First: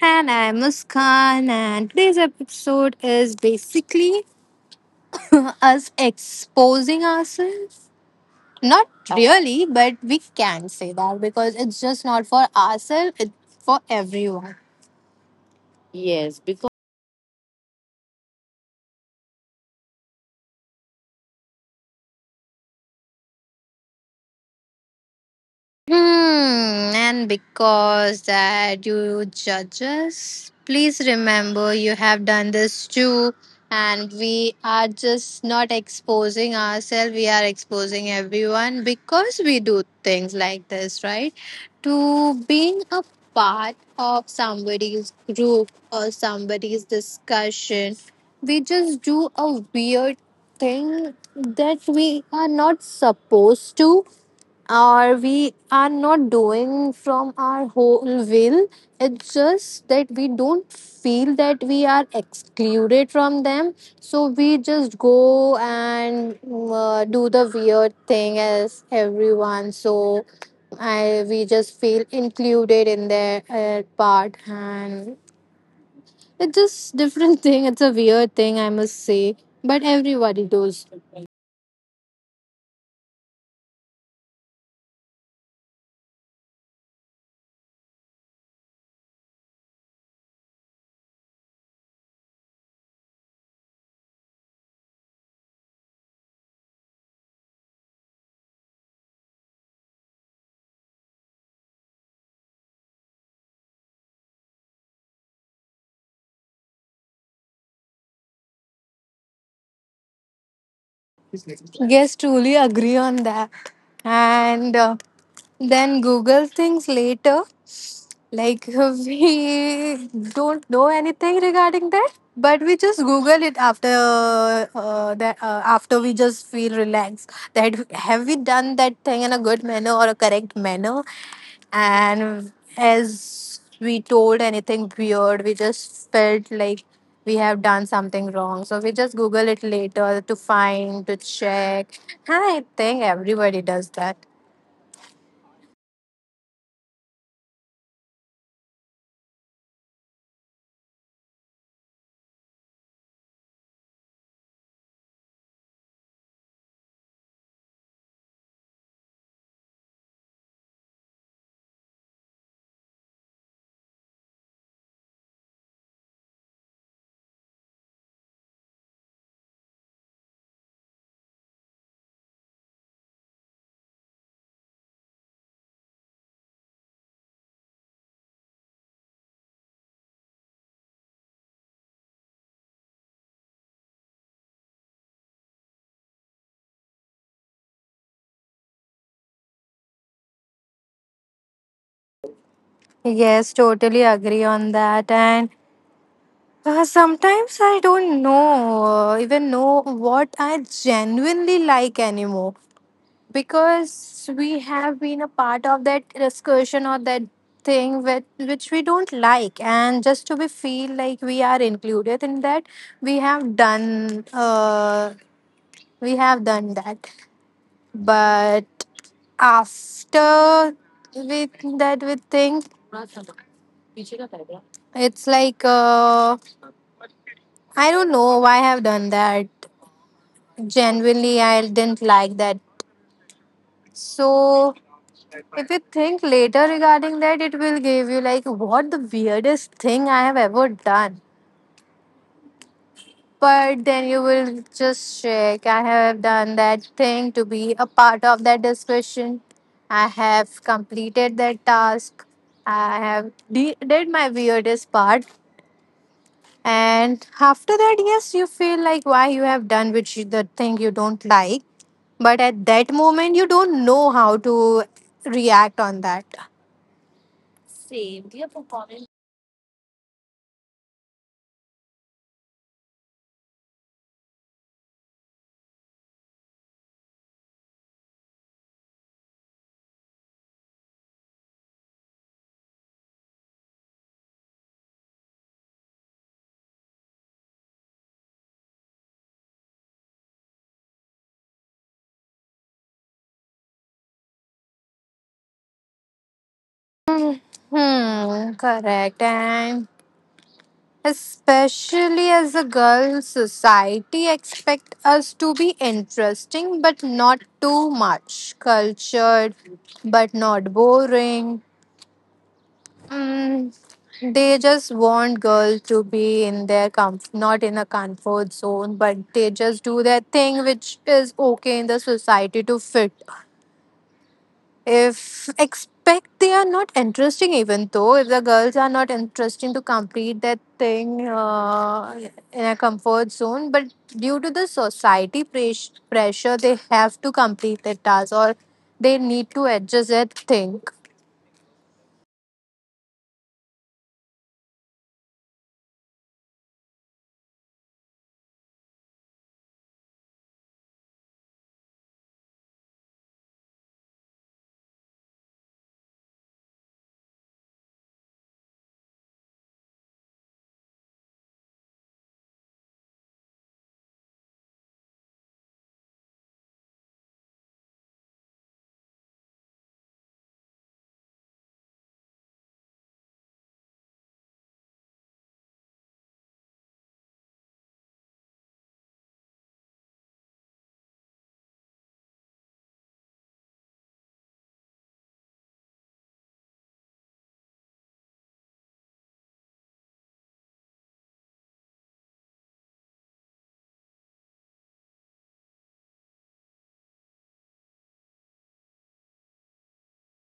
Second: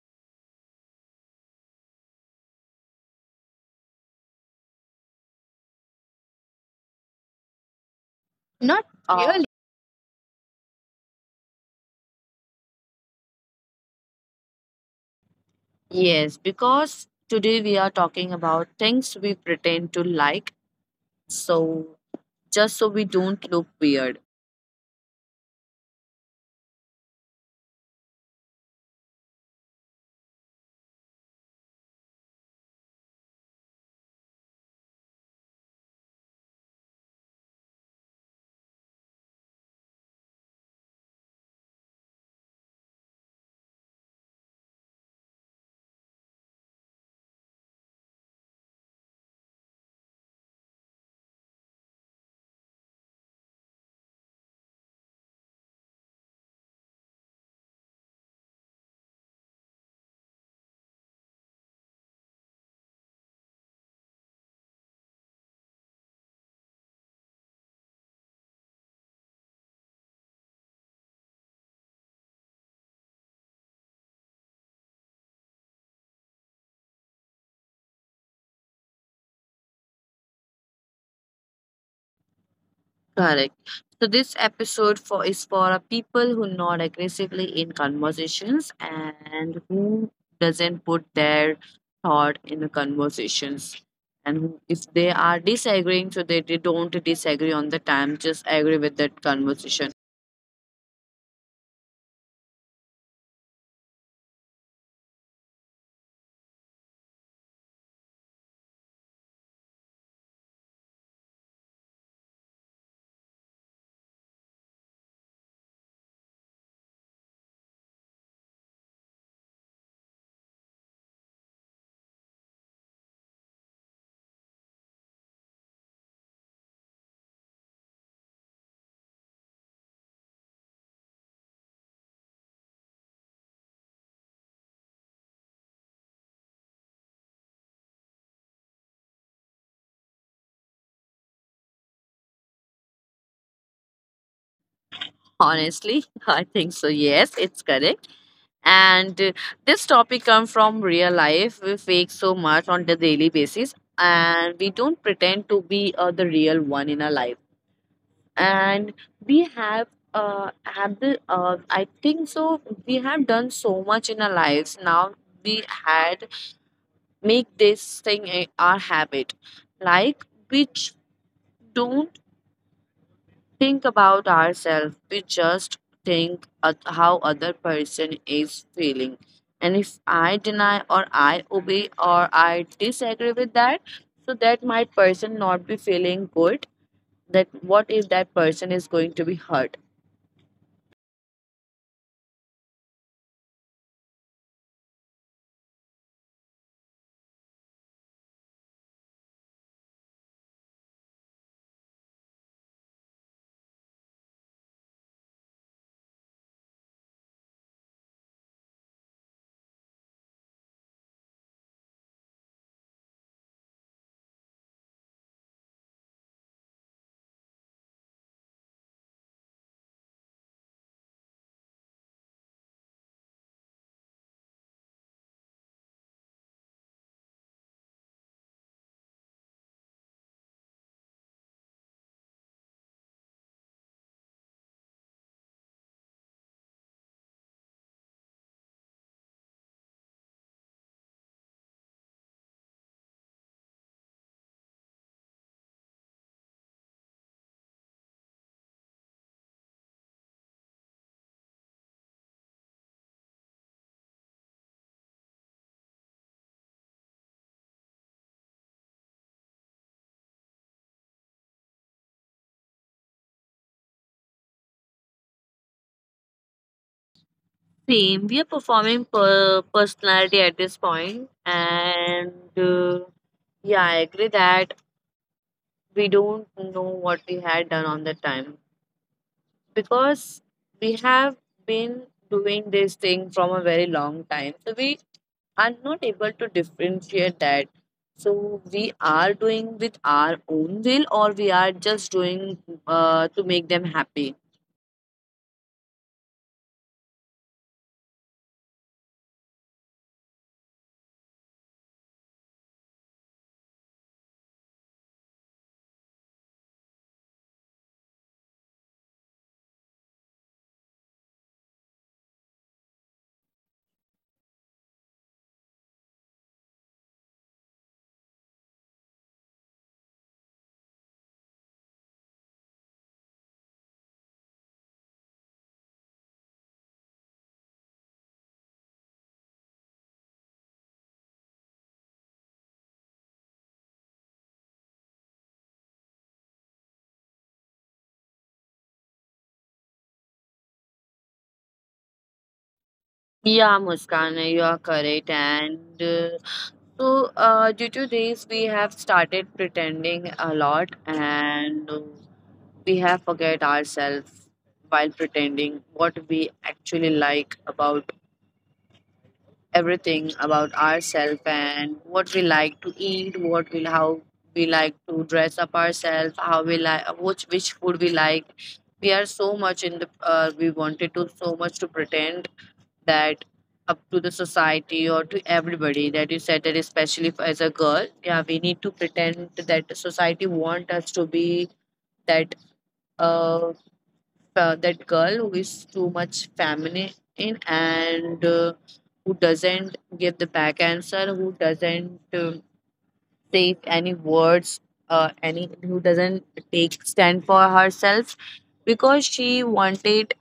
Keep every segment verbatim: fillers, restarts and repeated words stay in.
And I'm Muskan, and today's episode is basically us exposing ourselves. Not Not Uh, really. really, but we can say that because it's just not for ourselves, it's for everyone. Yes, because today we are talking about things we pretend to like, so just so we don't look weird. Hmm, and because that you judge us, please remember you have done this too, and we are just not exposing ourselves, we are exposing everyone because we do things like this, right? To being a part of somebody's group or somebody's discussion, we just do a weird thing that we are not supposed to or we are not doing from our whole will. It's just that we don't feel that we are excluded from them. So we just go and mm, uh, do the weird thing as everyone. So I, we just feel included in their uh, part. And it's just different thing. It's a weird thing, I must say. But everybody does. Correct. So this episode for is for a people who nod aggressively in conversations and who doesn't put their thought in the conversations. And who- if they are disagreeing, so they, they don't disagree on the time, just agree with that conversation. Yes, truly agree on that. And. Uh, then Google things later. Like we don't know anything regarding that, but we just Google it after uh, that. Uh, after we just feel relaxed. That have we done that thing in a good manner or a correct manner? And as we told anything weird, we just felt like we have done something wrong. So we just Google it later to find to check. And I think everybody does that. Honestly, I think so. Yes, it's correct. And uh, this topic comes from real life. We fake so much on the daily basis, and we don't pretend to be uh, the real one in our life. And we have uh have the uh I think so. We have done so much in our lives. Now we had make this thing a, our habit, like which don't think about ourselves. We just think at how other person is feeling. And if I deny or I obey or I disagree with that, so that might person not be feeling good. That what if that person is going to be hurt? Yes, totally agree on that. And uh, sometimes I don't know, uh, even know what I genuinely like anymore because we have been a part of that discussion or that thing with, which we don't like. And just to be feel like we are included in that, we have done, uh, we have done that. But after with that, we think it's like, uh, I don't know why I have done that. Genuinely, I didn't like that. So, if you think later regarding that, it will give you like what the weirdest thing I have ever done. But then you will just check. I have done that thing to be a part of that discussion. I have completed that task. I have de- did my weirdest part. And after that, yes, you feel like why you have done which you- the thing you don't like. But at that moment, you don't know how to react on that. Same. We are performing per- personality at this point, and uh, yeah, I agree that we don't know what we had done on that time, because we have been doing this thing from a very long time, so we are not able to differentiate that, so we are doing with our own will or we are just doing uh, to make them happy. Hmm, correct. And especially as a girl, society expect us to be interesting, but not too much. Cultured, but not boring. Mm, they just want girls to be in their comf- not in a comfort zone, but they just do their thing, which is okay in the society to fit. If expect they are not interesting, even though if the girls are not interesting to complete that thing uh, in a comfort zone, but due to the society pres- pressure, they have to complete that task or they need to adjust that thing. Yeah, Muskan, you are correct. And uh, so, uh, due to this, we have started pretending a lot, and uh, we have forget ourselves while pretending what we actually like about everything about ourselves and what we like to eat, what we how we like to dress up ourselves, how we like which which food we like. We are so much in the uh, we wanted to so much to pretend that up to the society or to everybody that you said that especially if, as a girl, yeah, we need to pretend that the society want us to be that. Uh, uh, that girl who is too much feminine and uh, who doesn't give the back answer, who doesn't uh, take any words, uh, any who doesn't take stand for herself because she wanted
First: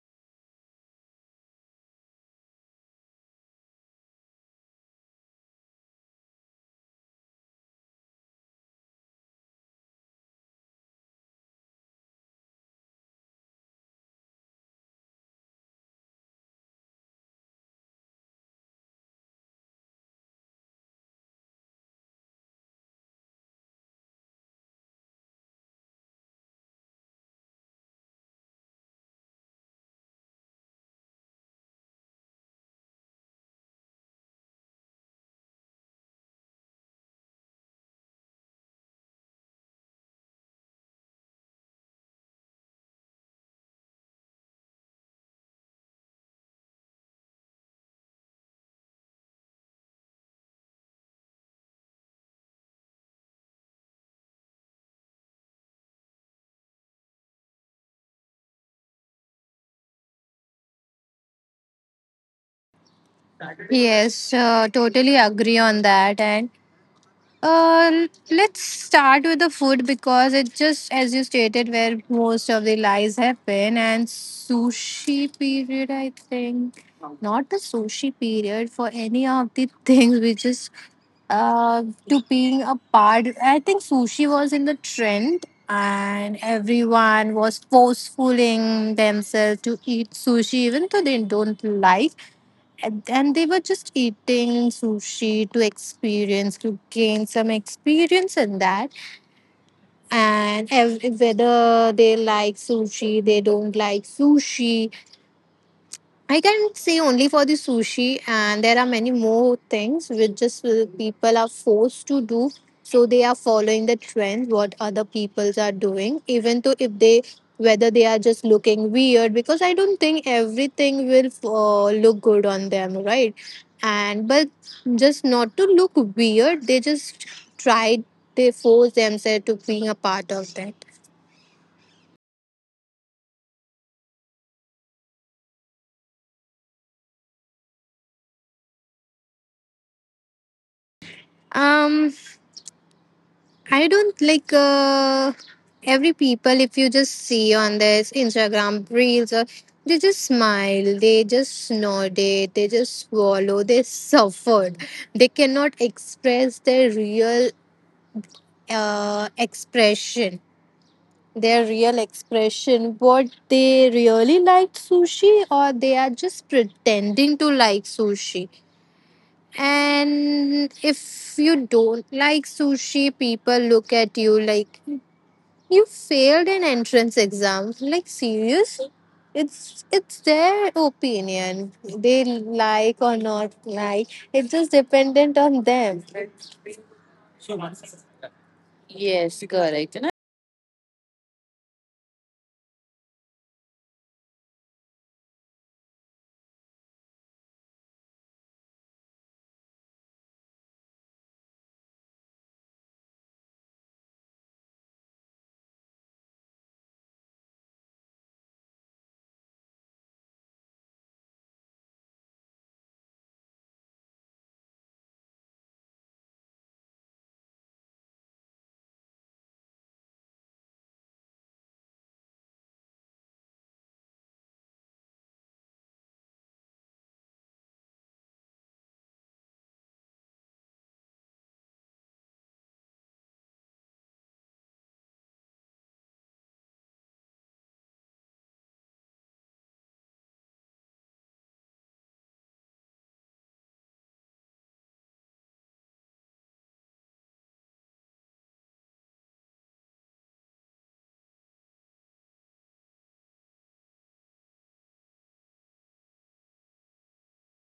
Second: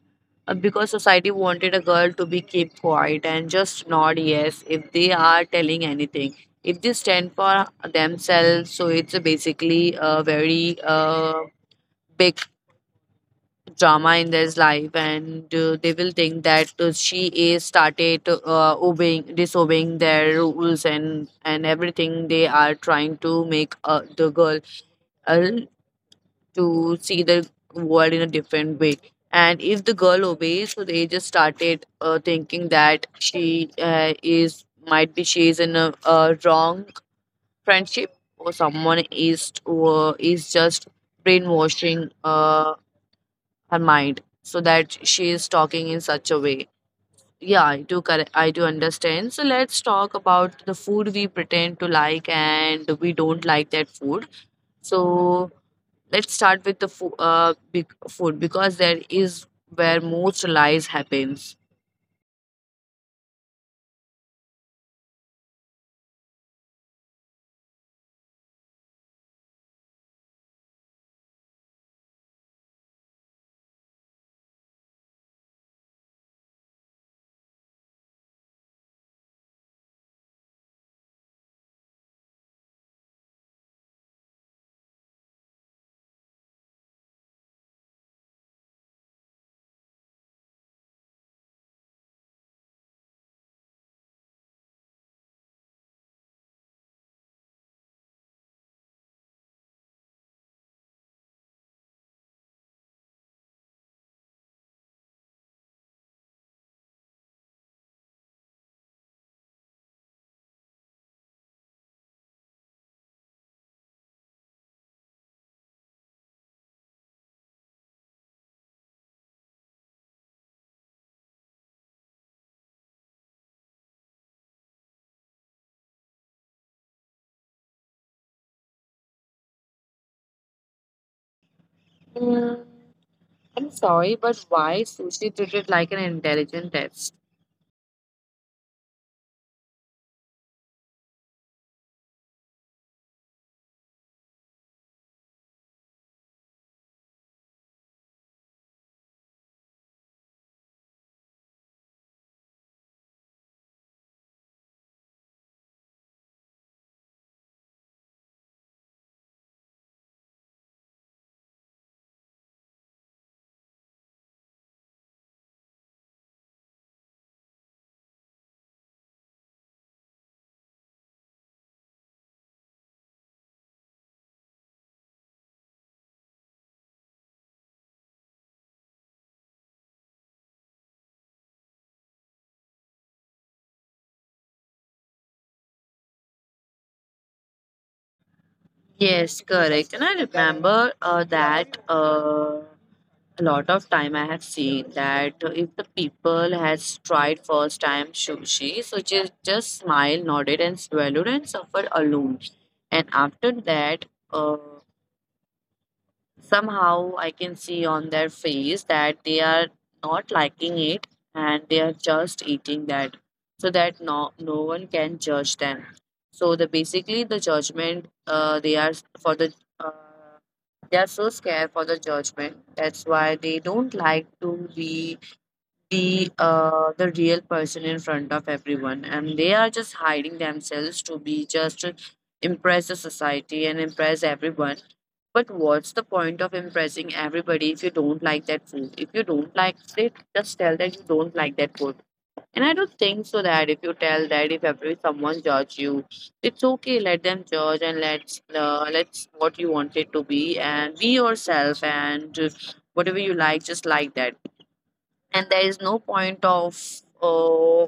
uh, because society wanted a girl to be keep quiet and just nod yes if they are telling anything, if they stand for themselves. So it's a basically a very uh, big drama in his life, and uh, they will think that uh, she is started uh, obeying disobeying their rules, and and everything they are trying to make uh, the girl uh, to see the world in a different way. And if the girl obeys, so they just started uh, thinking that she uh, is might be she is in a, a wrong friendship, or someone is uh, is just brainwashing uh, her mind, so that she is talking in such a way. Yeah, I do correct. I do understand. So let's talk about the food we pretend to like and we don't like that food. So let's start with the fo- uh, big food because there is where most lies happens. Yes, uh, totally agree on that. And Uh, let's start with the food because it just, as you stated, where most of the lies happen. And sushi period, I think, not the sushi period for any of the things we just uh, to being a part. I think sushi was in the trend, and everyone was forcefulling themselves to eat sushi, even though they don't like and and they were just eating sushi to experience to gain some experience in that and ev- whether they like sushi they don't like sushi I can say only for the sushi, and there are many more things which just uh, people are forced to do. So they are following the trend what other peoples are doing, even though if they whether they are just looking weird because I don't think everything will uh, look good on them, right? And but just not to look weird, they just try they force themselves to being a part of that. Mm, I'm sorry, but why sushi treated like an intelligent test? Um, I don't like uh, every people. If you just see on this Instagram reels, or they just smile, they just nod it, they just swallow, they suffered. They cannot express their real uh, expression, their real expression. What they really like sushi, or they are just pretending to like sushi. And if you don't like sushi, people look at you like you failed an entrance exam. Like serious? It's it's their opinion. They like or not like. It's just dependent on them. Yes, correct. And I remember uh, that. Uh, A lot of time I have seen that if the people has tried first time sushi, so just just smiled, nodded, and swallowed and suffered alone. And after that, uh, somehow I can see on their face that they are not liking it, and they are just eating that so that no, no one can judge them. So the basically the judgment uh, they are for the uh, they are so scared for the judgment. That's why they don't like to be be uh, the real person in front of everyone, and they are just hiding themselves to be just to impress the society and impress everyone. But what's the point of impressing everybody if you don't like that food? If you don't like it, just tell that you don't like that food. And I don't think so that if you tell that if every someone judge you, it's okay. Let them judge, and let's uh, let's what you want it to be and be yourself, and uh, whatever you like, just like that. And there is no point of uh,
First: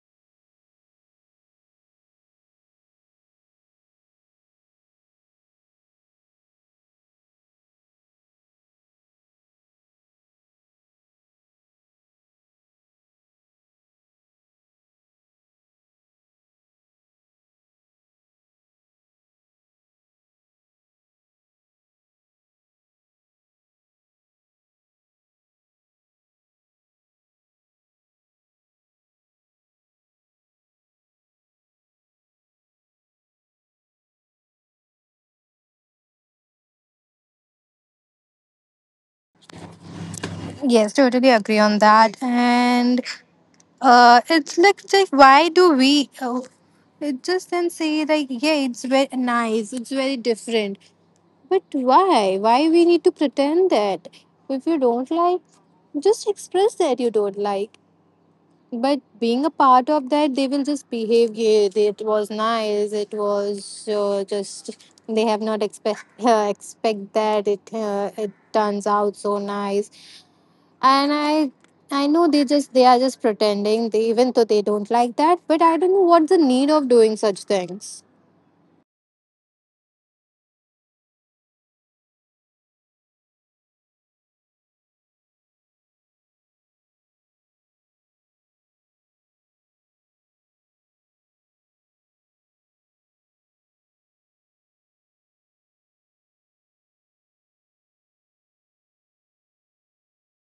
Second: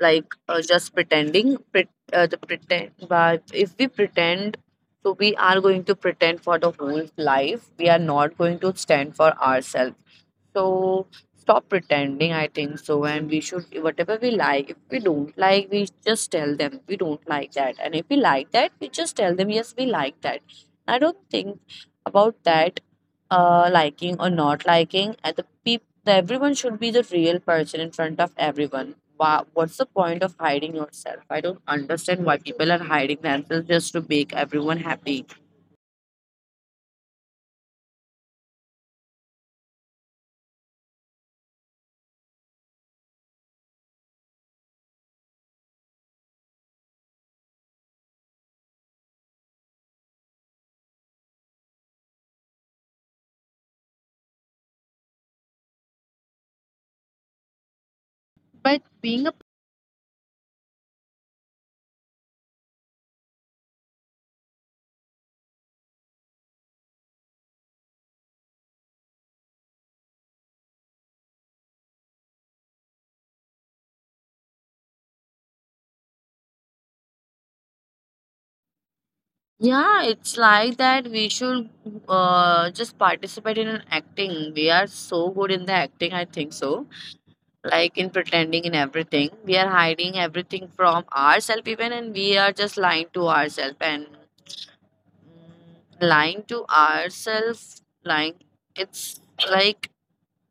like uh, just pretending pret uh, the pretend but if we pretend, so we are going to pretend for the whole life, we are not going to stand for ourselves. So stop pretending, I think so. And we should, whatever we like, if we don't like, we just tell them we don't like that. And if we like that, we just tell them, yes, we like that. I don't think about that uh, liking or not liking. At the peop- the everyone should be the real person in front of everyone. Wha what's the point of hiding yourself? I don't understand why people are hiding themselves just to make everyone happy. Yes, totally agree on that. And uh, it's like just why do we? Oh, it just then say like yeah, it's very nice. It's very different. But why? Why we need to pretend that if you don't like, just express that you don't like. But But being being a part of that, they will just behave. Yeah, they- it was nice. It was uh, just they have not expect uh, expect that it uh, it turns out so nice. And I I know they just they are just pretending. They even though they don't like that, but I don't know what the need of doing such things. Yeah, it's like that we should uh, just participate in acting. We are so good in the acting, I think so. Like in pretending in everything. We are hiding everything from ourselves even, and we are just lying to ourselves and mm, lying to ourselves lying it's like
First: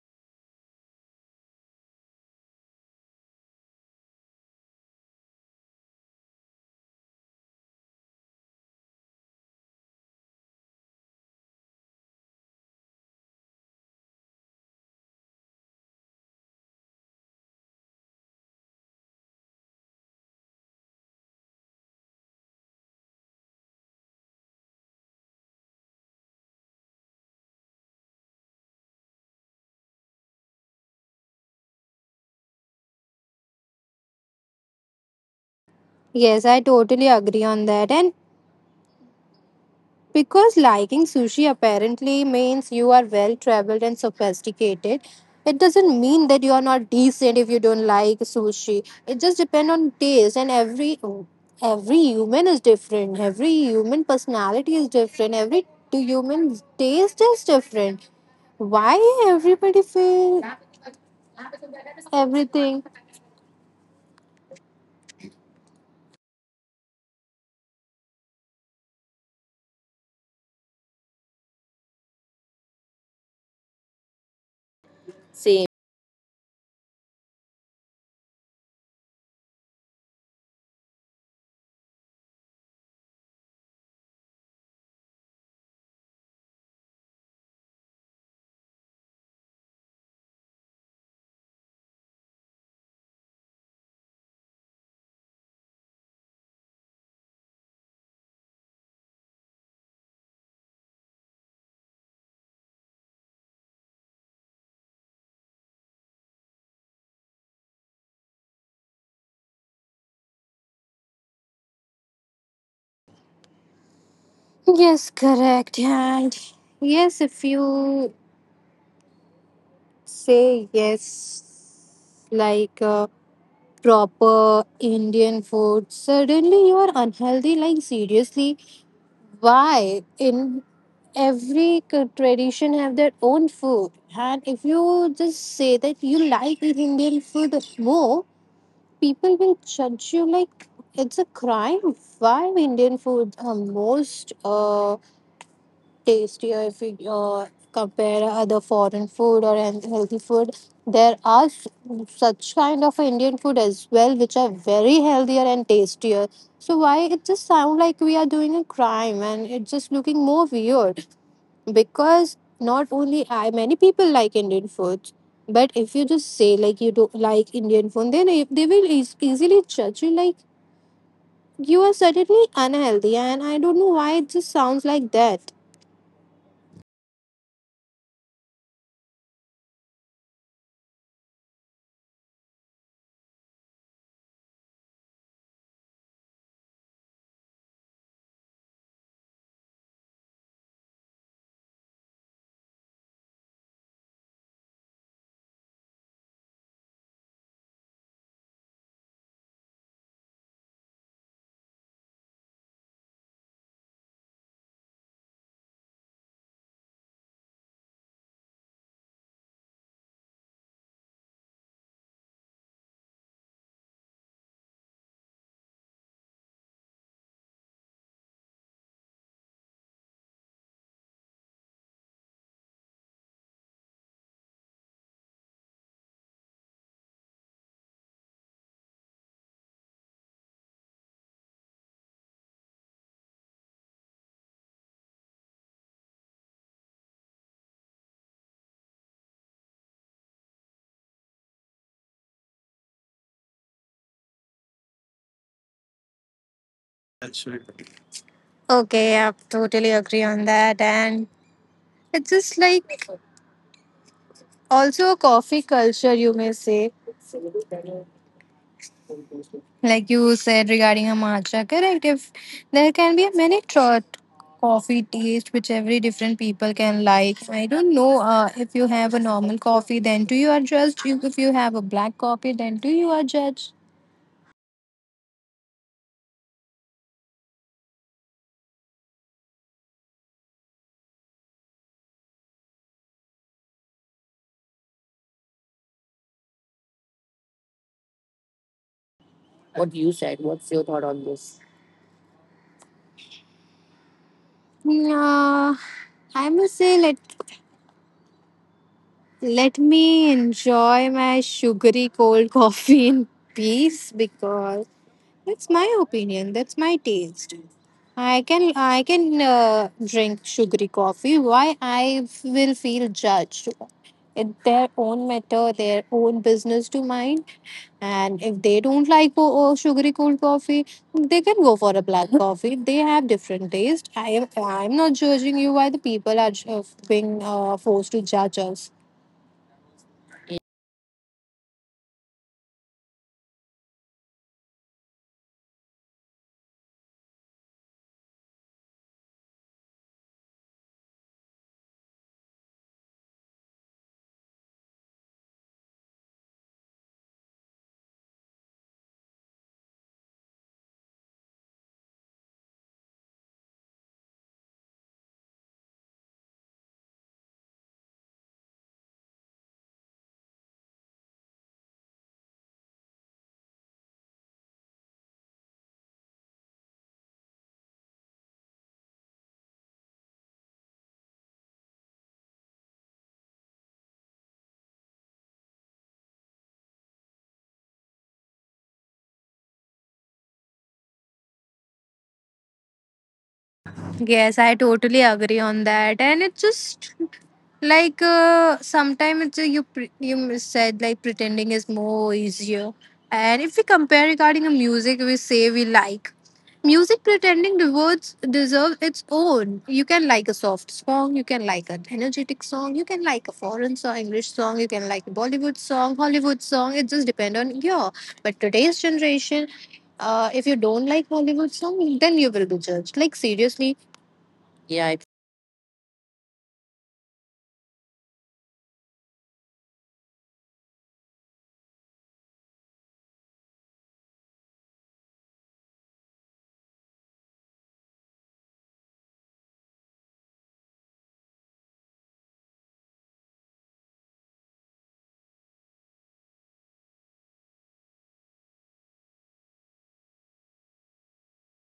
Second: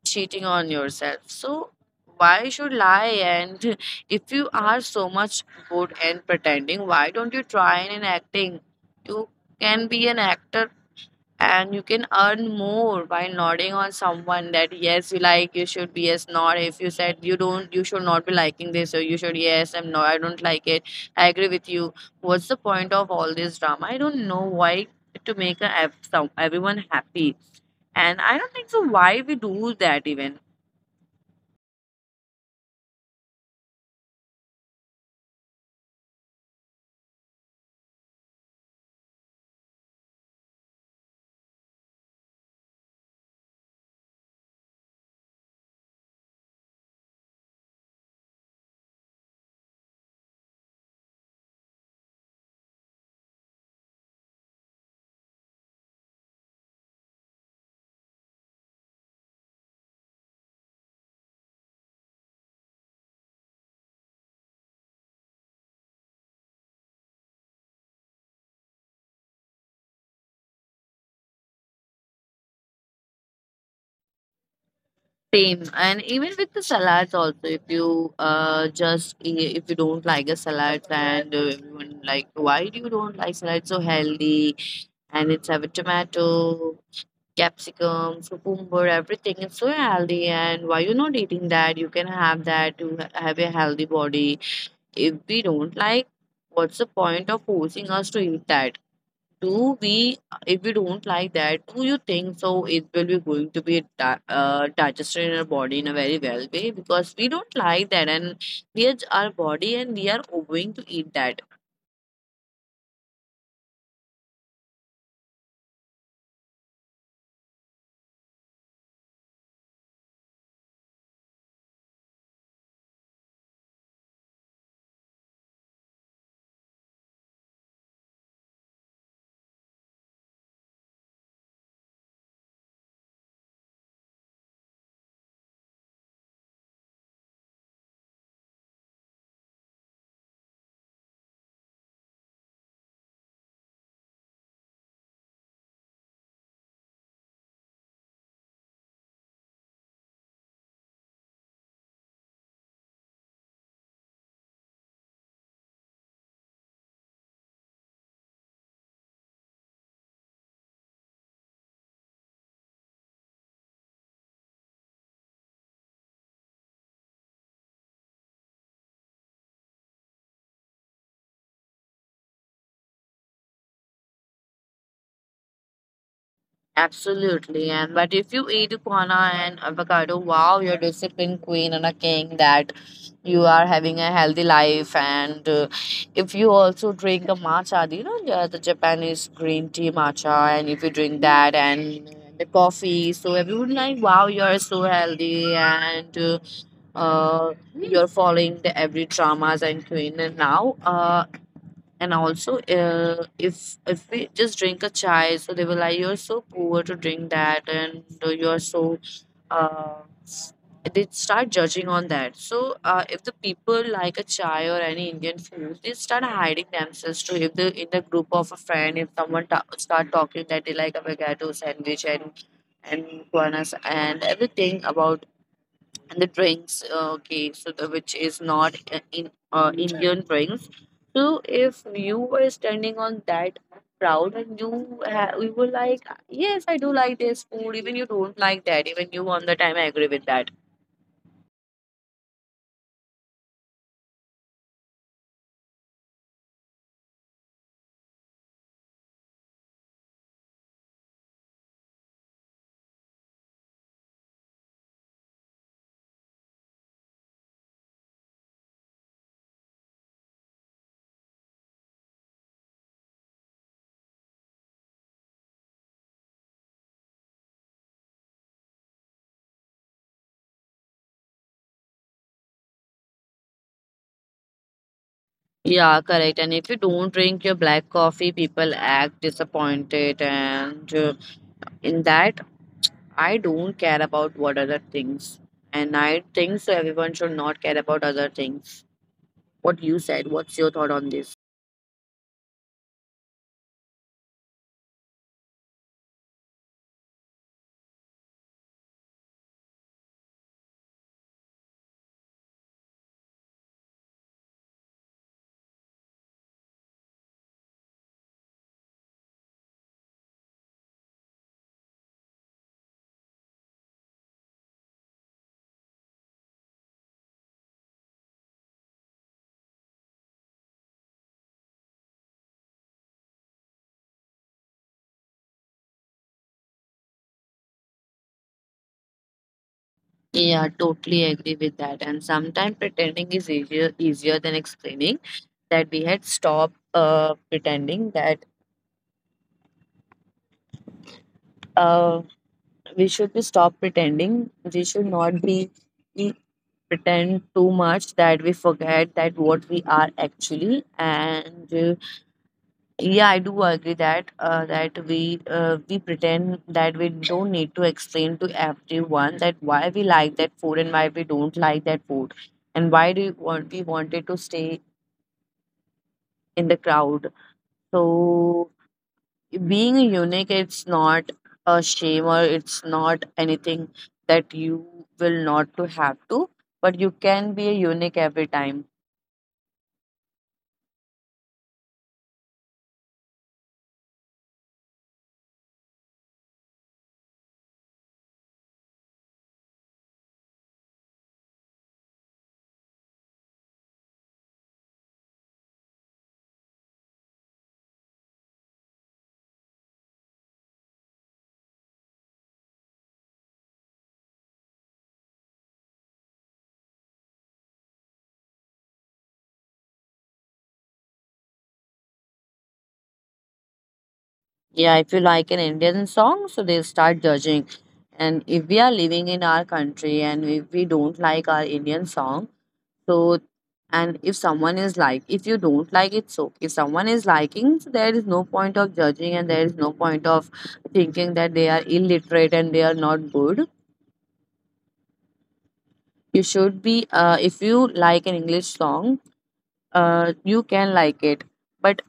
cheating on yourself. So why should lie? And if you are so much good and pretending, why don't you try in acting? You can be an actor, and you can earn more by nodding on someone that yes you like you should be yes not if you said you don't you should not be liking this or you should yes I'm no I don't like it I agree with you. What's the point of all this drama? I don't know why, to make a, ev- some, everyone happy, and I don't think so why we do that even. Yes, I totally agree on that. And because liking sushi apparently means you are well traveled and sophisticated. It doesn't mean that you are not decent if you don't like sushi. It just depends on taste and every every human is different. Every human personality is different. Every t- human taste is different. Why everybody feel everything? Same, and even with the salads also, if you uh just i- if you don't like a salad and uh, everyone like why do you don't like salad so healthy and it's have a tomato, capsicum, cucumber, everything. It's so healthy, and why you not eating that? You can have that to ha- have a healthy body. If we don't like, what's the point of forcing us to eat that? Do we, if we don't like that, do you think so it will be going to be di- uh, digested in our body in a very well way because we don't like that, and we are our body and we are going to eat that. Yes, correct. And yes, if you say yes, like uh, proper Indian food. Suddenly you are unhealthy. Like seriously, why? In every c- tradition have their own food, and if you just say that you like Indian food more, people will judge you like it's a crime. Why Indian food are most uh, tastier if we uh, compare other foreign food or an- healthy food. There are s- such kind of Indian food as well, which are very healthier and tastier. So why it just sound like we are doing a crime and it's just looking more weird because not only I, many people like Indian foods. But if you just say like you don't like Indian food, then if they will eas- easily judge you like you are certainly unhealthy, and I don't know why it just sounds like that. Absolutely, and but if you eat guana and avocado, wow, you're disciplined queen and a king. That you are having a healthy life, and uh, if you also drink a matcha, do you know the, the Japanese green tea matcha, and if you drink that and the coffee, so everyone like, wow, you're so healthy, and uh, uh, you're following the every dramas and queen. And now, uh, and also, uh, if if we just drink a chai, so they will like, "You're so poor to drink that," and uh, you're so. Uh, they start judging on that. So, uh, if the people like a chai or any Indian food, they start hiding themselves too. If they in the group of a friend, if someone ta- start talking that they like avocado sandwich and and guanas and everything about and the drinks uh, okay so the, which is not uh, in uh, indian drinks, so if you were standing on that crowd and you ha- you were like yes I do like this food even you don't like that even you on the time I agree with that. Okay, I totally agree on that. And it's just like also a coffee culture, you may say, like you said regarding a matcha, correct? If there can be many tro- coffee taste which every different people can like. I don't know uh, if you have a normal coffee, then too you are judged. You- If you have a black coffee, then too you are judged. Yeah, correct, and if you don't drink your black coffee, people act disappointed, and uh, in that, I don't care about what other things, and I think so everyone should not care about other things. What you said, what's your thought on this? Uh, I must say, let let me enjoy my sugary cold coffee in peace because that's my opinion. That's my taste. I can I can uh, drink sugary coffee. Why I will feel judged? It's their own matter, their own business to mind. And if they don't like oh, oh, sugary cold coffee, they can go for a black coffee. They have different taste. I am I'm not judging you. Why the people are ju- being uh, forced to judge us? Yeah, totally agree with that. And sometimes pretending is easier easier than explaining that we had stopped uh, pretending that uh, we should be stop pretending. We should not be we pretend too much that we forget that what we are actually. And uh, yeah, I do agree that uh, that we uh, we pretend that we don't need to explain to everyone that why we like that food and why we don't like that food, and why do you want we wanted to stay in the crowd. So being unique, it's not a shame or it's not anything that you will not to have to, but you can be a unique every time. Yes, I totally agree on that. And it's just like uh, sometimes it's, uh, you pre- you said like pretending is more easier. And if we compare regarding a music, we say we like music pretending rewards deserves its own. You can like a soft song, you can like an energetic song, you can like a foreign song, English song, you can like a Bollywood song, Hollywood song. It just depends on your. But today's generation, uh, if you don't like Hollywood song, then you will be judged. Like seriously, Yeah, if you like an Indian song, so they start judging. And if we are living in our country and if we don't like our Indian song, So, and if someone is like, if you don't like it, so if someone is liking, so there is no point of judging and there is no point of thinking that they are illiterate and they are not good. You should be, uh, if you like an English song, uh, you can like it. But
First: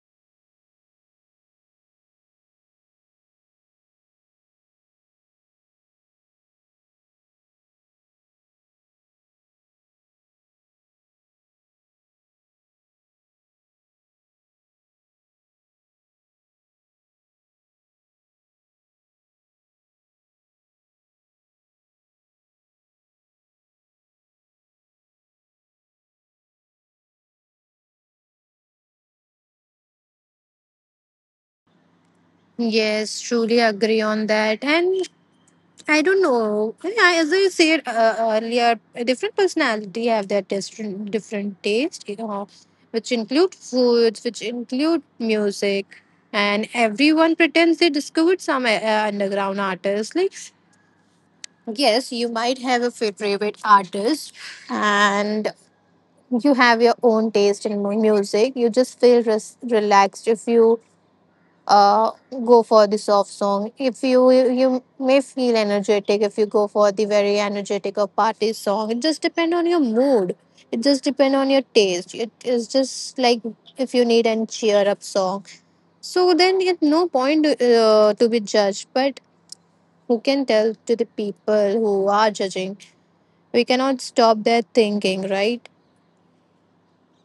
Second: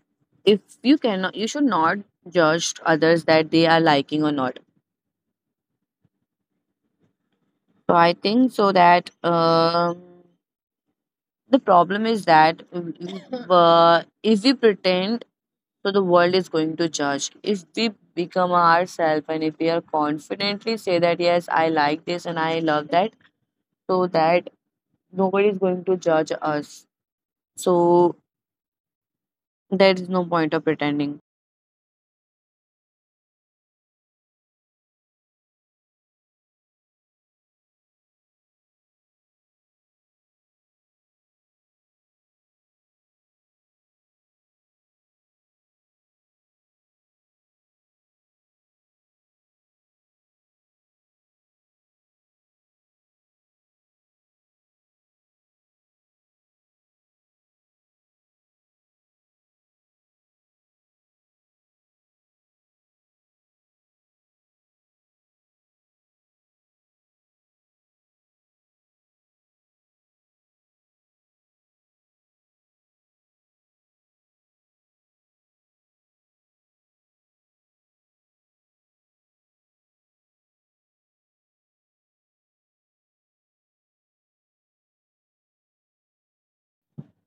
if you cannot, you should not judge others that they are liking or not. So I think so that um, the problem is that uh, if we pretend so the world is going to judge. If we become ourselves and if we are confidently say that yes, I like this and I love that, so that nobody is going to judge us. So there is no point of pretending. yes, truly agree on that. And I don't know. I, as I said uh, earlier, a different personality have their different different taste, you know, which include foods, which include music, and everyone pretends they discovered some uh, underground artists. Like, yes, you might have a fa- favorite artist, and you have your own taste in mu- music. You just feel res- relaxed if you uh, go for the soft song. If you you may feel energetic if you go for the very energetic or party song. It just depend on your mood. It just depend on your taste. It is just like if you need an cheer up song. So then it no point uh, to be judged. But who can tell to the people who are judging? We cannot stop their thinking, right?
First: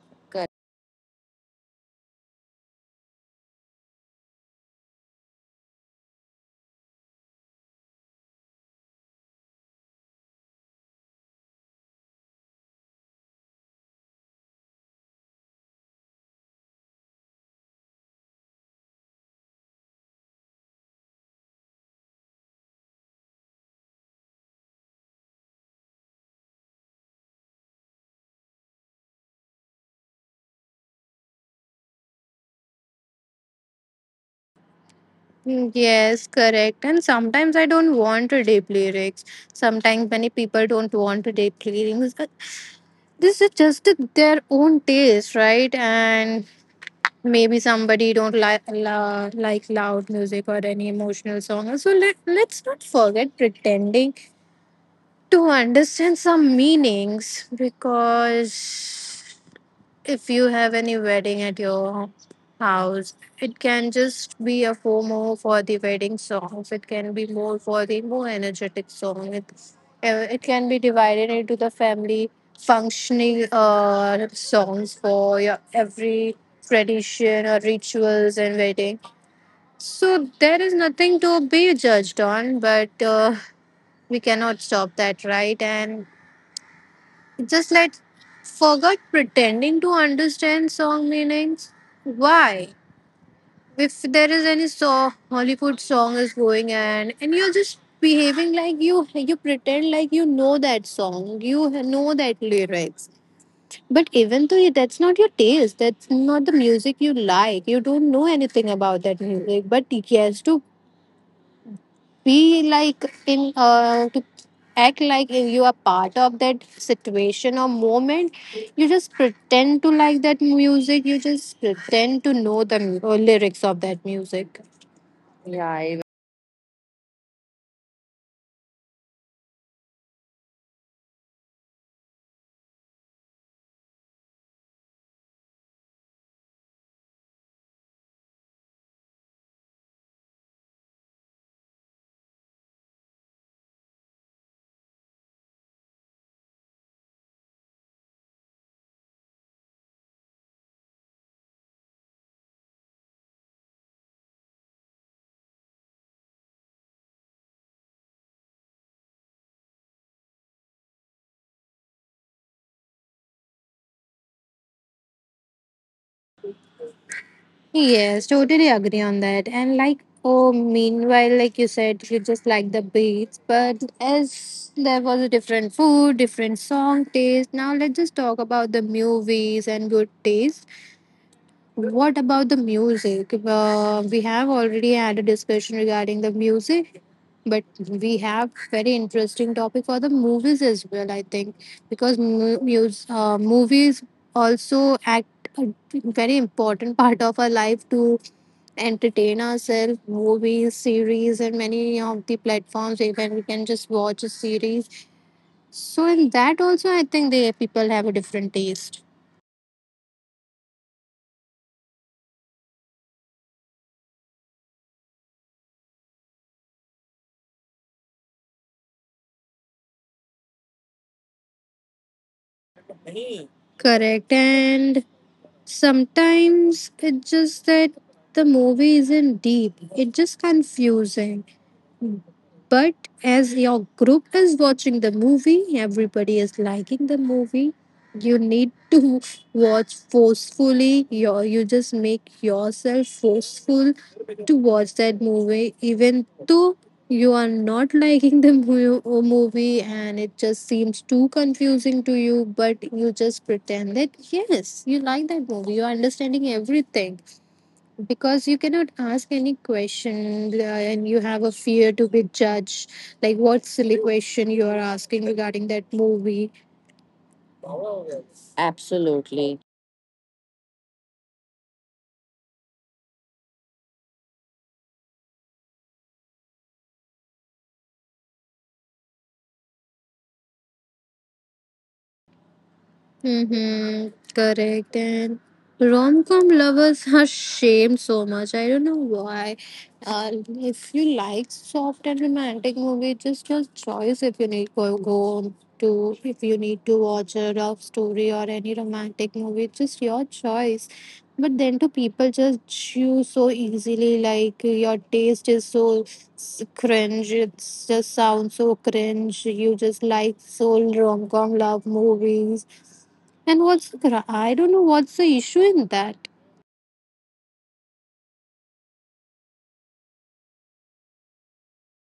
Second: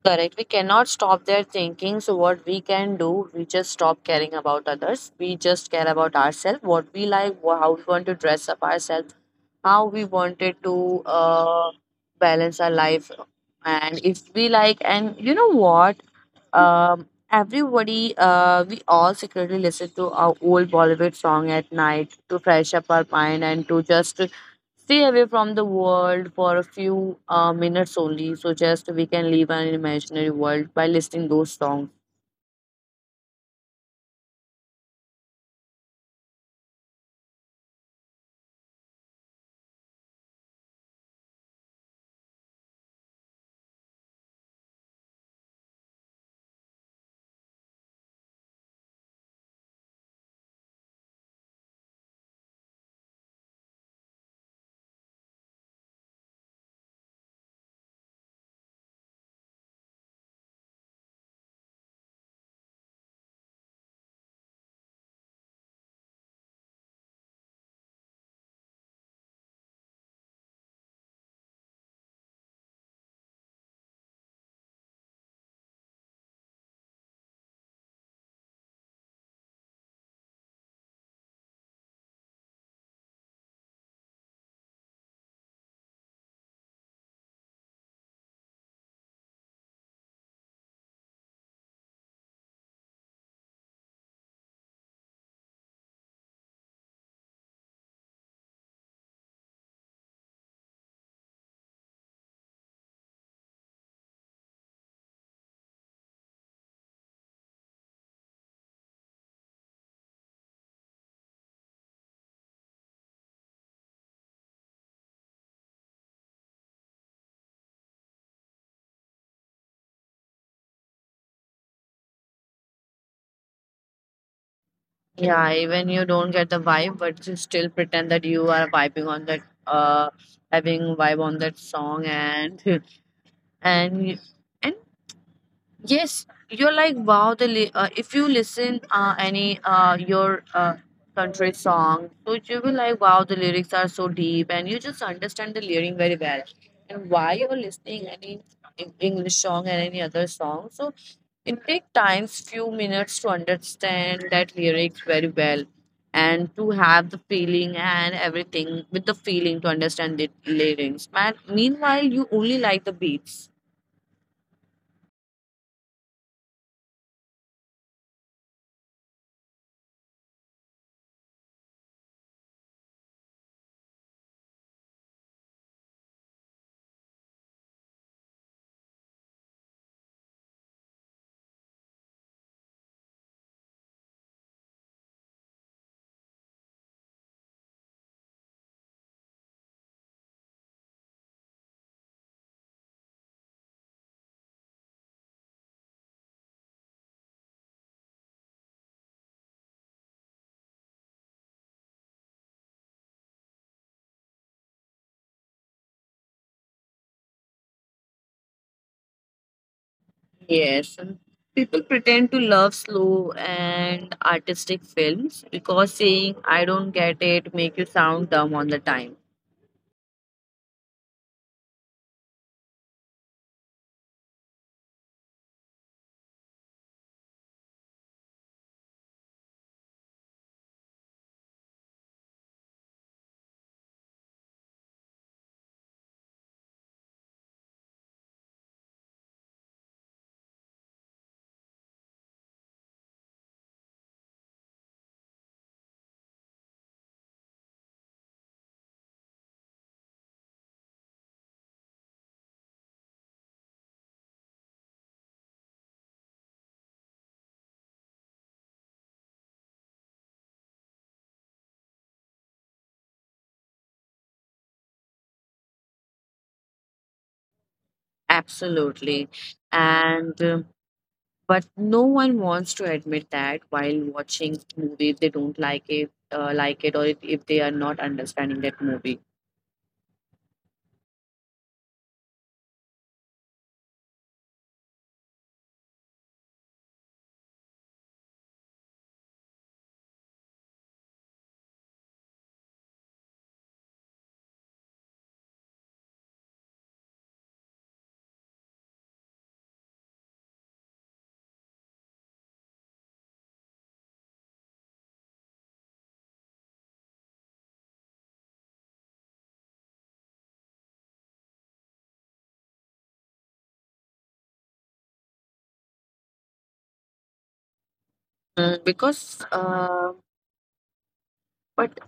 Correct. We cannot stop their thinking. So what we can do, we just stop caring about others. We just care about ourselves, what we like, wha- how we want to dress up ourselves, how we wanted to uh, balance our life, and if we like, and you know what, um everybody, uh we all secretly listen to our old Bollywood song at night to fresh up our mind and to just stay away from the world for a few uh, minutes only, so just we can live an imaginary world by listening those songs. Mm, Yes, correct. And sometimes I don't want to deep lyrics. Sometimes many people don't want to deep lyrics. But this is just their own taste, right? And maybe somebody don't like la- like loud music or any emotional song. So let let's not forget pretending to understand some meanings because if you have any wedding at your house, it can just be a four more for the wedding songs. It can be more for the more energetic song. It, uh, it can be divided into the family functioning uh, songs for your every tradition or rituals and wedding. So there is nothing to be judged on, but uh, we cannot stop that, right? And just like forgot pretending to understand song meanings. Why? If there is any song, Hollywood song is going and and you're just behaving like you you pretend like you know that song, you know that lyrics. But even though that's not your taste, that's not the music you like. You don't know anything about that music. But yes, to be like in uh, to act like you are part of that situation or moment, you just pretend to like that music, you just pretend to know the mu- or lyrics of that music. Yeah, even you don't get the vibe but you still pretend that you are vibing on that, uh having vibe on that song, and and and yes, you're like wow. The li- uh, if you listen uh, any uh, your uh, country song, so you will like wow, the lyrics are so deep, and you just understand the lyric very well. And why you're listening any Eng- English song and any other song, so it takes times few minutes to understand that lyrics very well, and to have the feeling and everything with the feeling to understand the lyrics. Man, meanwhile, you only like the beats. Yes, totally agree on that. And like, oh, meanwhile, like you said, you just like the beats, but as there was a different food, different song taste, now let's just talk about the movies and good taste. What about the music? Uh, we have already had a discussion regarding the music, but we have very interesting topic for the movies as well. I think because mu- mus- uh, movies also act a very important part of our life to entertain ourselves. Movies, series, and many of the platforms, even we can just watch a series. So in that also, I think the people have a different taste. Yes, and people pretend to love slow and artistic films because saying I don't get it make you sound dumb on the time. Correct. And sometimes it's just that the movie isn't deep, it's just confusing. But as your group is watching the movie, everybody is liking the movie. You need to watch forcefully. Your you just make yourself forceful to watch that movie, even though you are not liking the mu- uh, movie, and it just seems too confusing to you, but you just pretend that yes, you like that movie, you are understanding everything because you cannot ask any question, uh, and you have a fear to be judged. Like, what silly question you are asking regarding that movie. Absolutely. And uh, but no one wants to admit that while watching movie they don't like it, uh, like it, or if if they are not understanding that movie. Mm-hmm. Correct. And rom com lovers are shamed so much. I don't know why. Uh, if you like soft and romantic movie, just your choice, if you need go, go on to, if you need to watch a love story or any romantic movie, it's just your choice. But then to people just choose so easily, like your taste is so s- cringe. It just sounds so cringe. You just like so rom com love movies, and what's the, cra- I don't know what's the issue in that. Mm, because uh, but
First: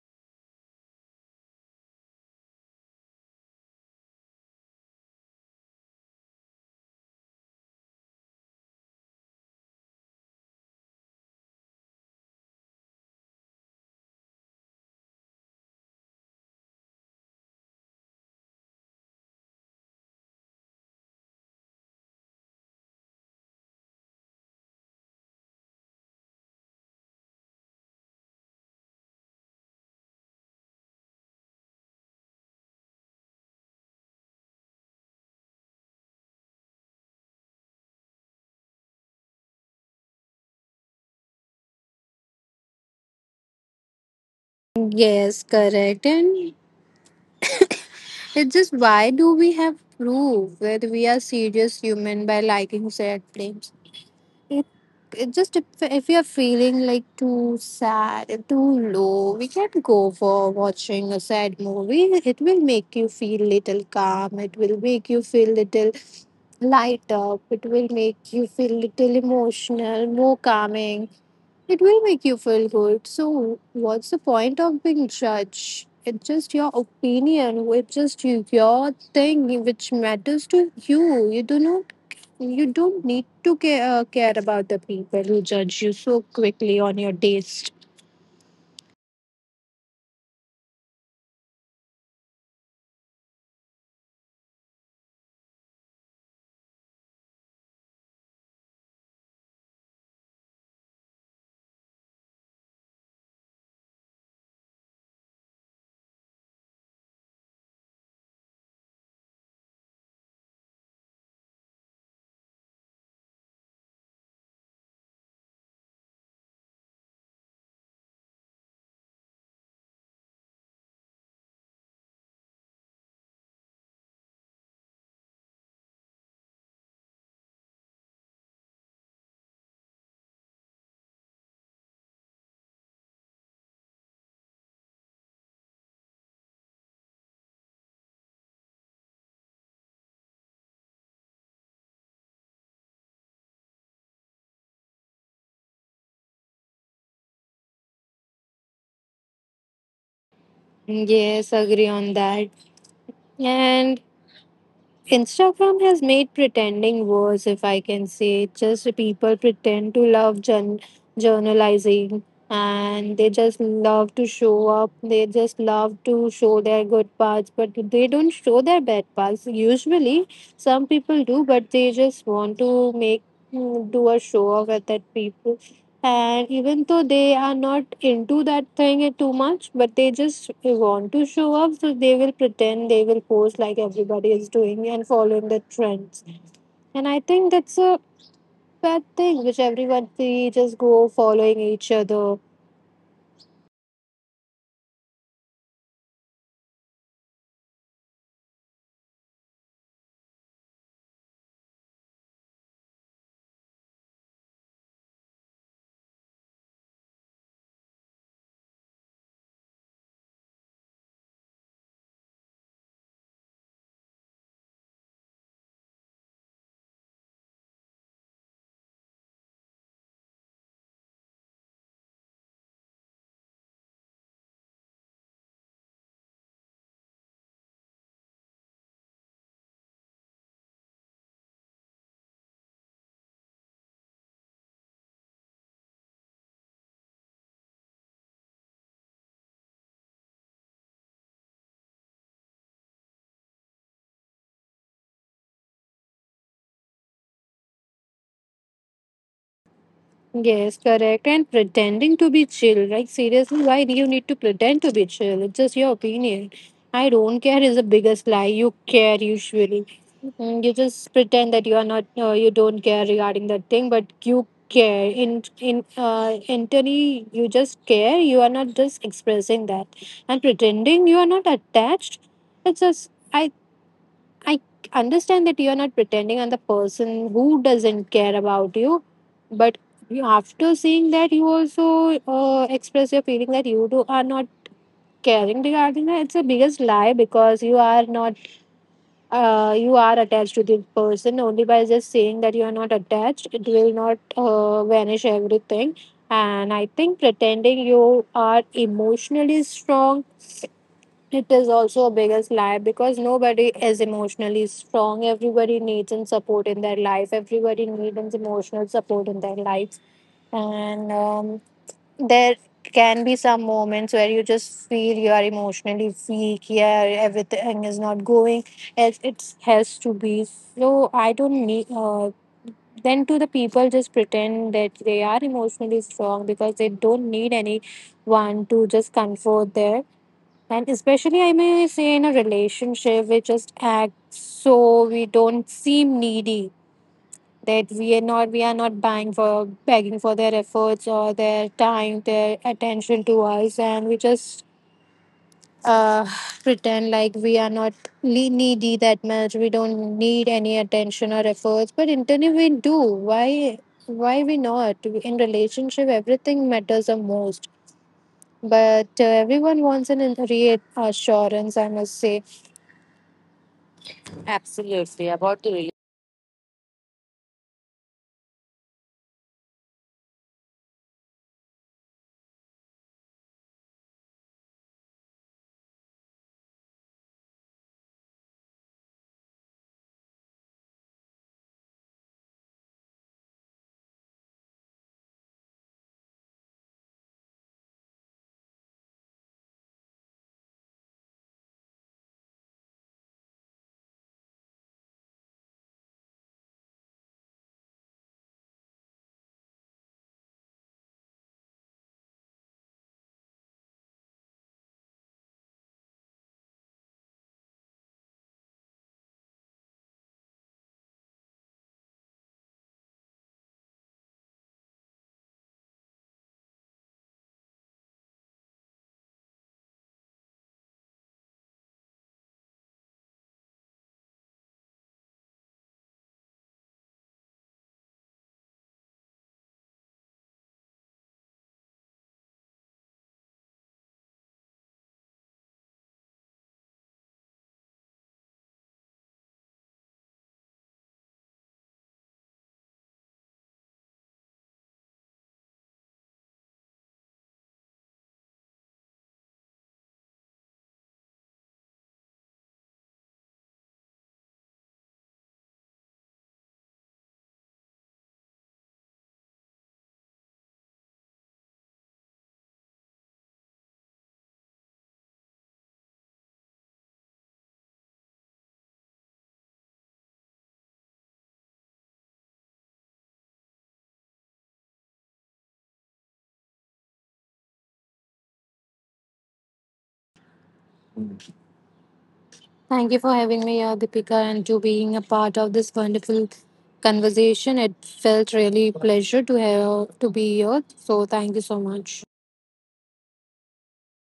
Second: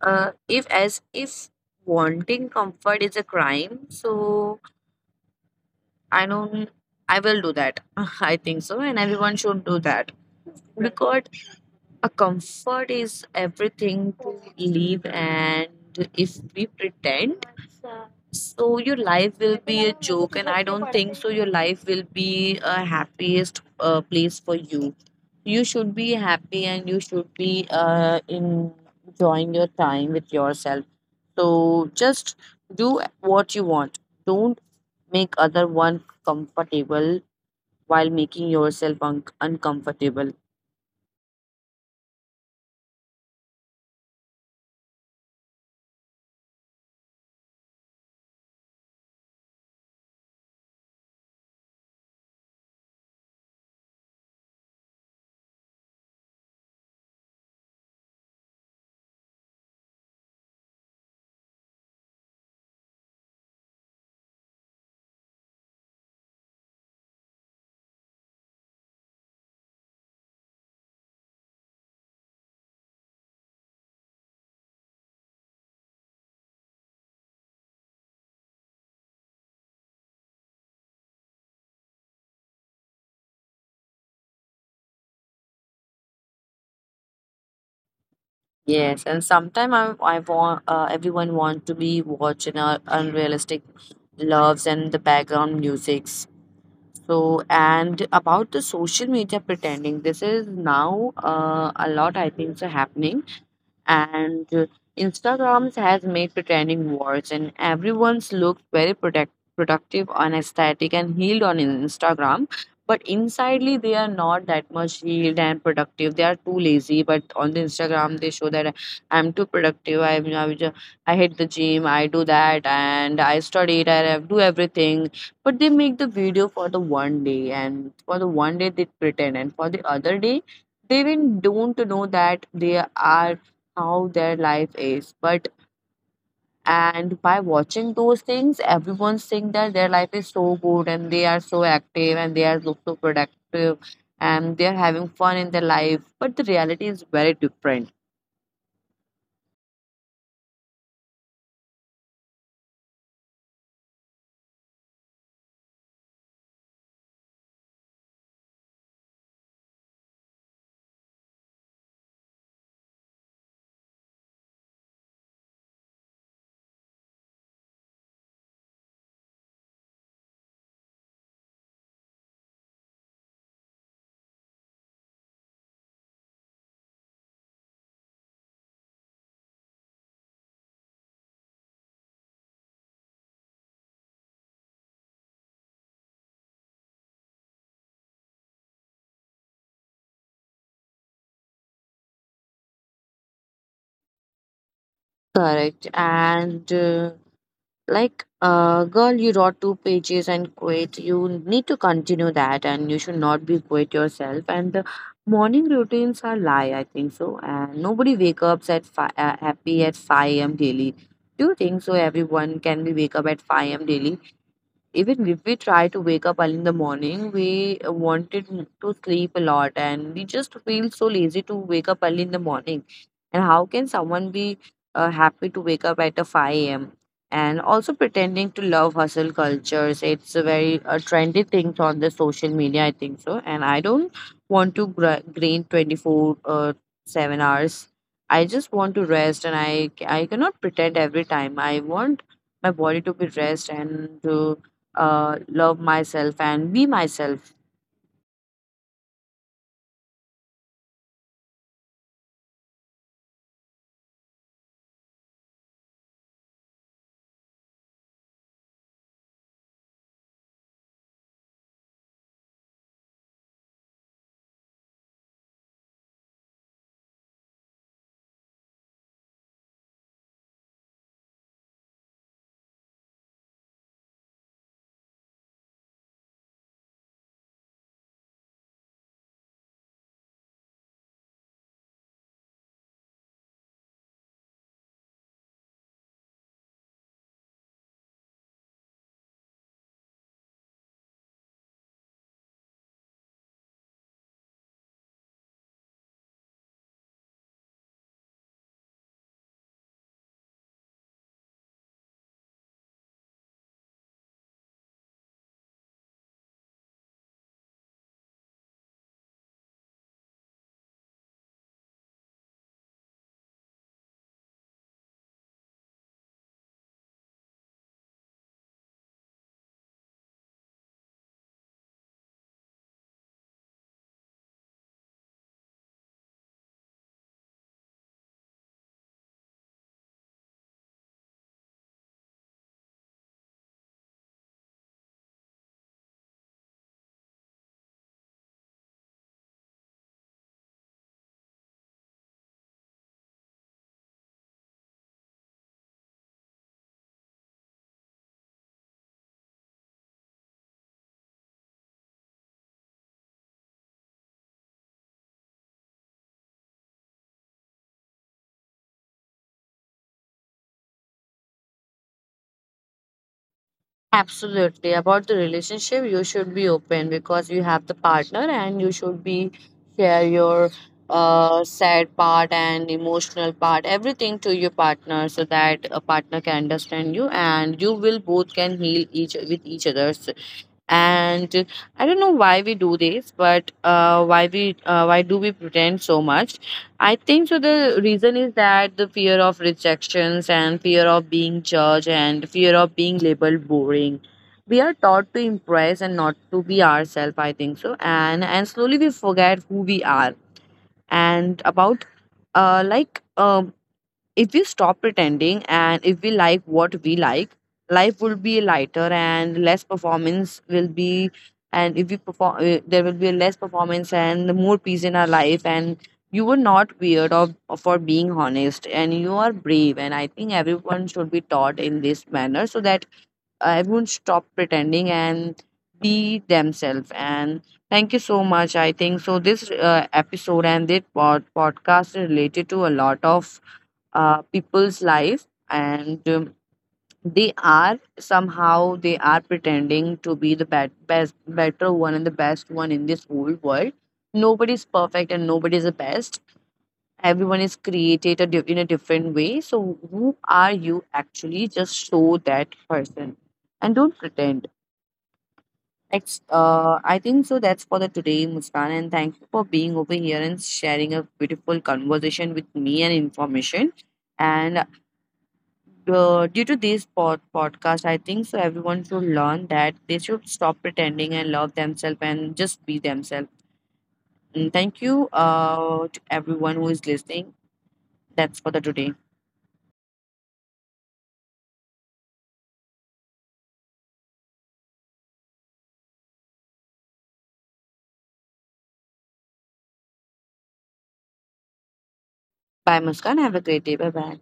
uh, if as if wanting comfort is a crime, so I don't, I will do that. I think so. And everyone should do that. Because a comfort is everything to live, and if we pretend, so your life will be a joke, and I don't think so your life will be a happiest uh, place for you. You should be happy and you should be uh, in- enjoying your time with yourself. So just do what you want. Don't make other one comfortable while making yourself un- uncomfortable. Yes, correct. And it's just, why do we have proof whether we are serious human by liking sad films? It, it just if, if we are feeling like too sad, too low, we can go for watching a sad movie. It will make you feel little calm. It will make you feel little light up. It will make you feel little emotional, more calming. It will make you feel good. So, what's the point of being judged? It's just your opinion. It's just you- your thing which matters to you. You do not. You don't need to care, uh, care about the people who judge you so quickly on your taste. Yes, and sometimes I, I want, uh, everyone want to be watching uh, unrealistic loves and the background musics. So and about the social media pretending, this is now uh, a lot I think so happening, and uh, Instagrams has made pretending worse, and everyone's looks very protect- productive on aesthetic and healed on in- Instagram. But insidely, they are not that much healed and productive. They are too lazy. But on the Instagram, they show that I'm too productive. I'm, I, will ju- I hit the gym. I do that, and I study. It, I do everything. But they make the video for the one day, and for the one day they pretend, and for the other day they even don't know that they are how their life is, but and by watching those things everyone's saying that their life is so good and they are so active and they are look so productive and they are having fun in their life, but the reality is very different. Yes, agree on that. And Instagram has made pretending worse, if I can say. Just people pretend to love journ- journalizing, and they just love to show up. They just love to show their good parts, but they don't show their bad parts. Usually, some people do, but they just want to make, mm, do a show off at that people, and even though they are not into that thing it too much, but they just want to show up, so they will pretend, they will post like everybody is doing and following the trends. And I think that's a bad thing, which everyone we just go following each other. Correct, and uh, like, uh, girl, you wrote two pages and quit. You need to continue that, and you should not be quit yourself. And the morning routines are lie, I think so. And nobody wake ups at fi- uh, happy at five a m daily. Do you think so? Everyone can be wake up at five a m daily? Even if we try to wake up early in the morning, we wanted to sleep a lot and we just feel so lazy to wake up early in the morning. And how can someone be uh, happy to wake up at a five a m? And also pretending to love hustle cultures. It's a very uh, trendy thing on the social media, I think so. And I don't want to gra- grain twenty-four uh, seven hours. I just want to rest, and I, I cannot pretend every time. I want my body to be rest and to uh, love myself and be myself. Yes, correct. And pretending to be chill, like seriously, why do you need to pretend to be chill? It's just your opinion. I don't care is the biggest lie. You care usually. Mm. You just pretend that you are not, uh, you don't care regarding that thing, but you care. In in uh, Internally, you just care. You are not just expressing that, and pretending you are not attached. It's just. I. I understand that you're not pretending on the person who doesn't care about you, but you, after seeing that, you also uh, express your feeling that you do are not caring regarding that. It's a biggest lie because you are not, uh, you are attached to the person only by just saying that you are not attached. It will not uh, vanish everything. And I think pretending you are emotionally strong, it is also a biggest lie because nobody is emotionally strong. Everybody needs and support in their life. Everybody needs emotional support in their life. And um, there can be some moments where you just feel you are emotionally weak. Yeah, everything is not going as it has to be. So I don't need. Uh, then to the people just pretend that they are emotionally strong because they don't need anyone to just comfort there, and especially, I may say, in a relationship, we just act so we don't seem needy. That we are not, we are not buying for begging for their efforts or their time, their attention to us, and we just uh, pretend like we are not le- needy that much. We don't need any attention or efforts, but internally we do. Why? Why we not? In relationship, everything matters the most, but uh, everyone wants an in- reassurance, I must say. Absolutely. About the relationship, you should be open because you have the partner and you should be share your uh, sad part and emotional part, everything to your partner, so that a partner can understand you and you will both can heal each with each other. And I don't know why we do this, but uh, why we uh, why do we pretend so much. I think so the reason is that the fear of rejections, and fear of being judged, and fear of being labeled boring. We are taught to impress and not to be ourselves, I think so, and and slowly we forget who we are. And about uh, like um if we stop pretending and if we like what we like, life will be lighter and less performance will be. And if we perform, uh, there will be less performance and more peace in our life. And you were not weird of for being honest, and you are brave. And I think everyone should be taught in this manner, so that everyone stop pretending and be themselves. And thank you so much. I think so this uh, episode and this pod- podcast is related to a lot of uh, people's life, and um, they are somehow they are pretending to be the bet- best better one and the best one in this whole world. Nobody's perfect and nobody's the best. Everyone is created a di- in a different way, so who are you actually, just show that person and don't pretend. Ex- uh, I think so, that's for the today, Muskan, and thank you for being over here and sharing a beautiful conversation with me and information. And uh, due to these pod- podcasts, I think so everyone should learn that they should stop pretending and love themselves and just be themselves. And thank you uh, to everyone who is listening. That's for the today. Thank you for having me here, Deepika, and to being a part of this wonderful conversation. It felt really pleasure to have to be here. So thank you so much. Bye, Muskan. Have a great day. Bye bye.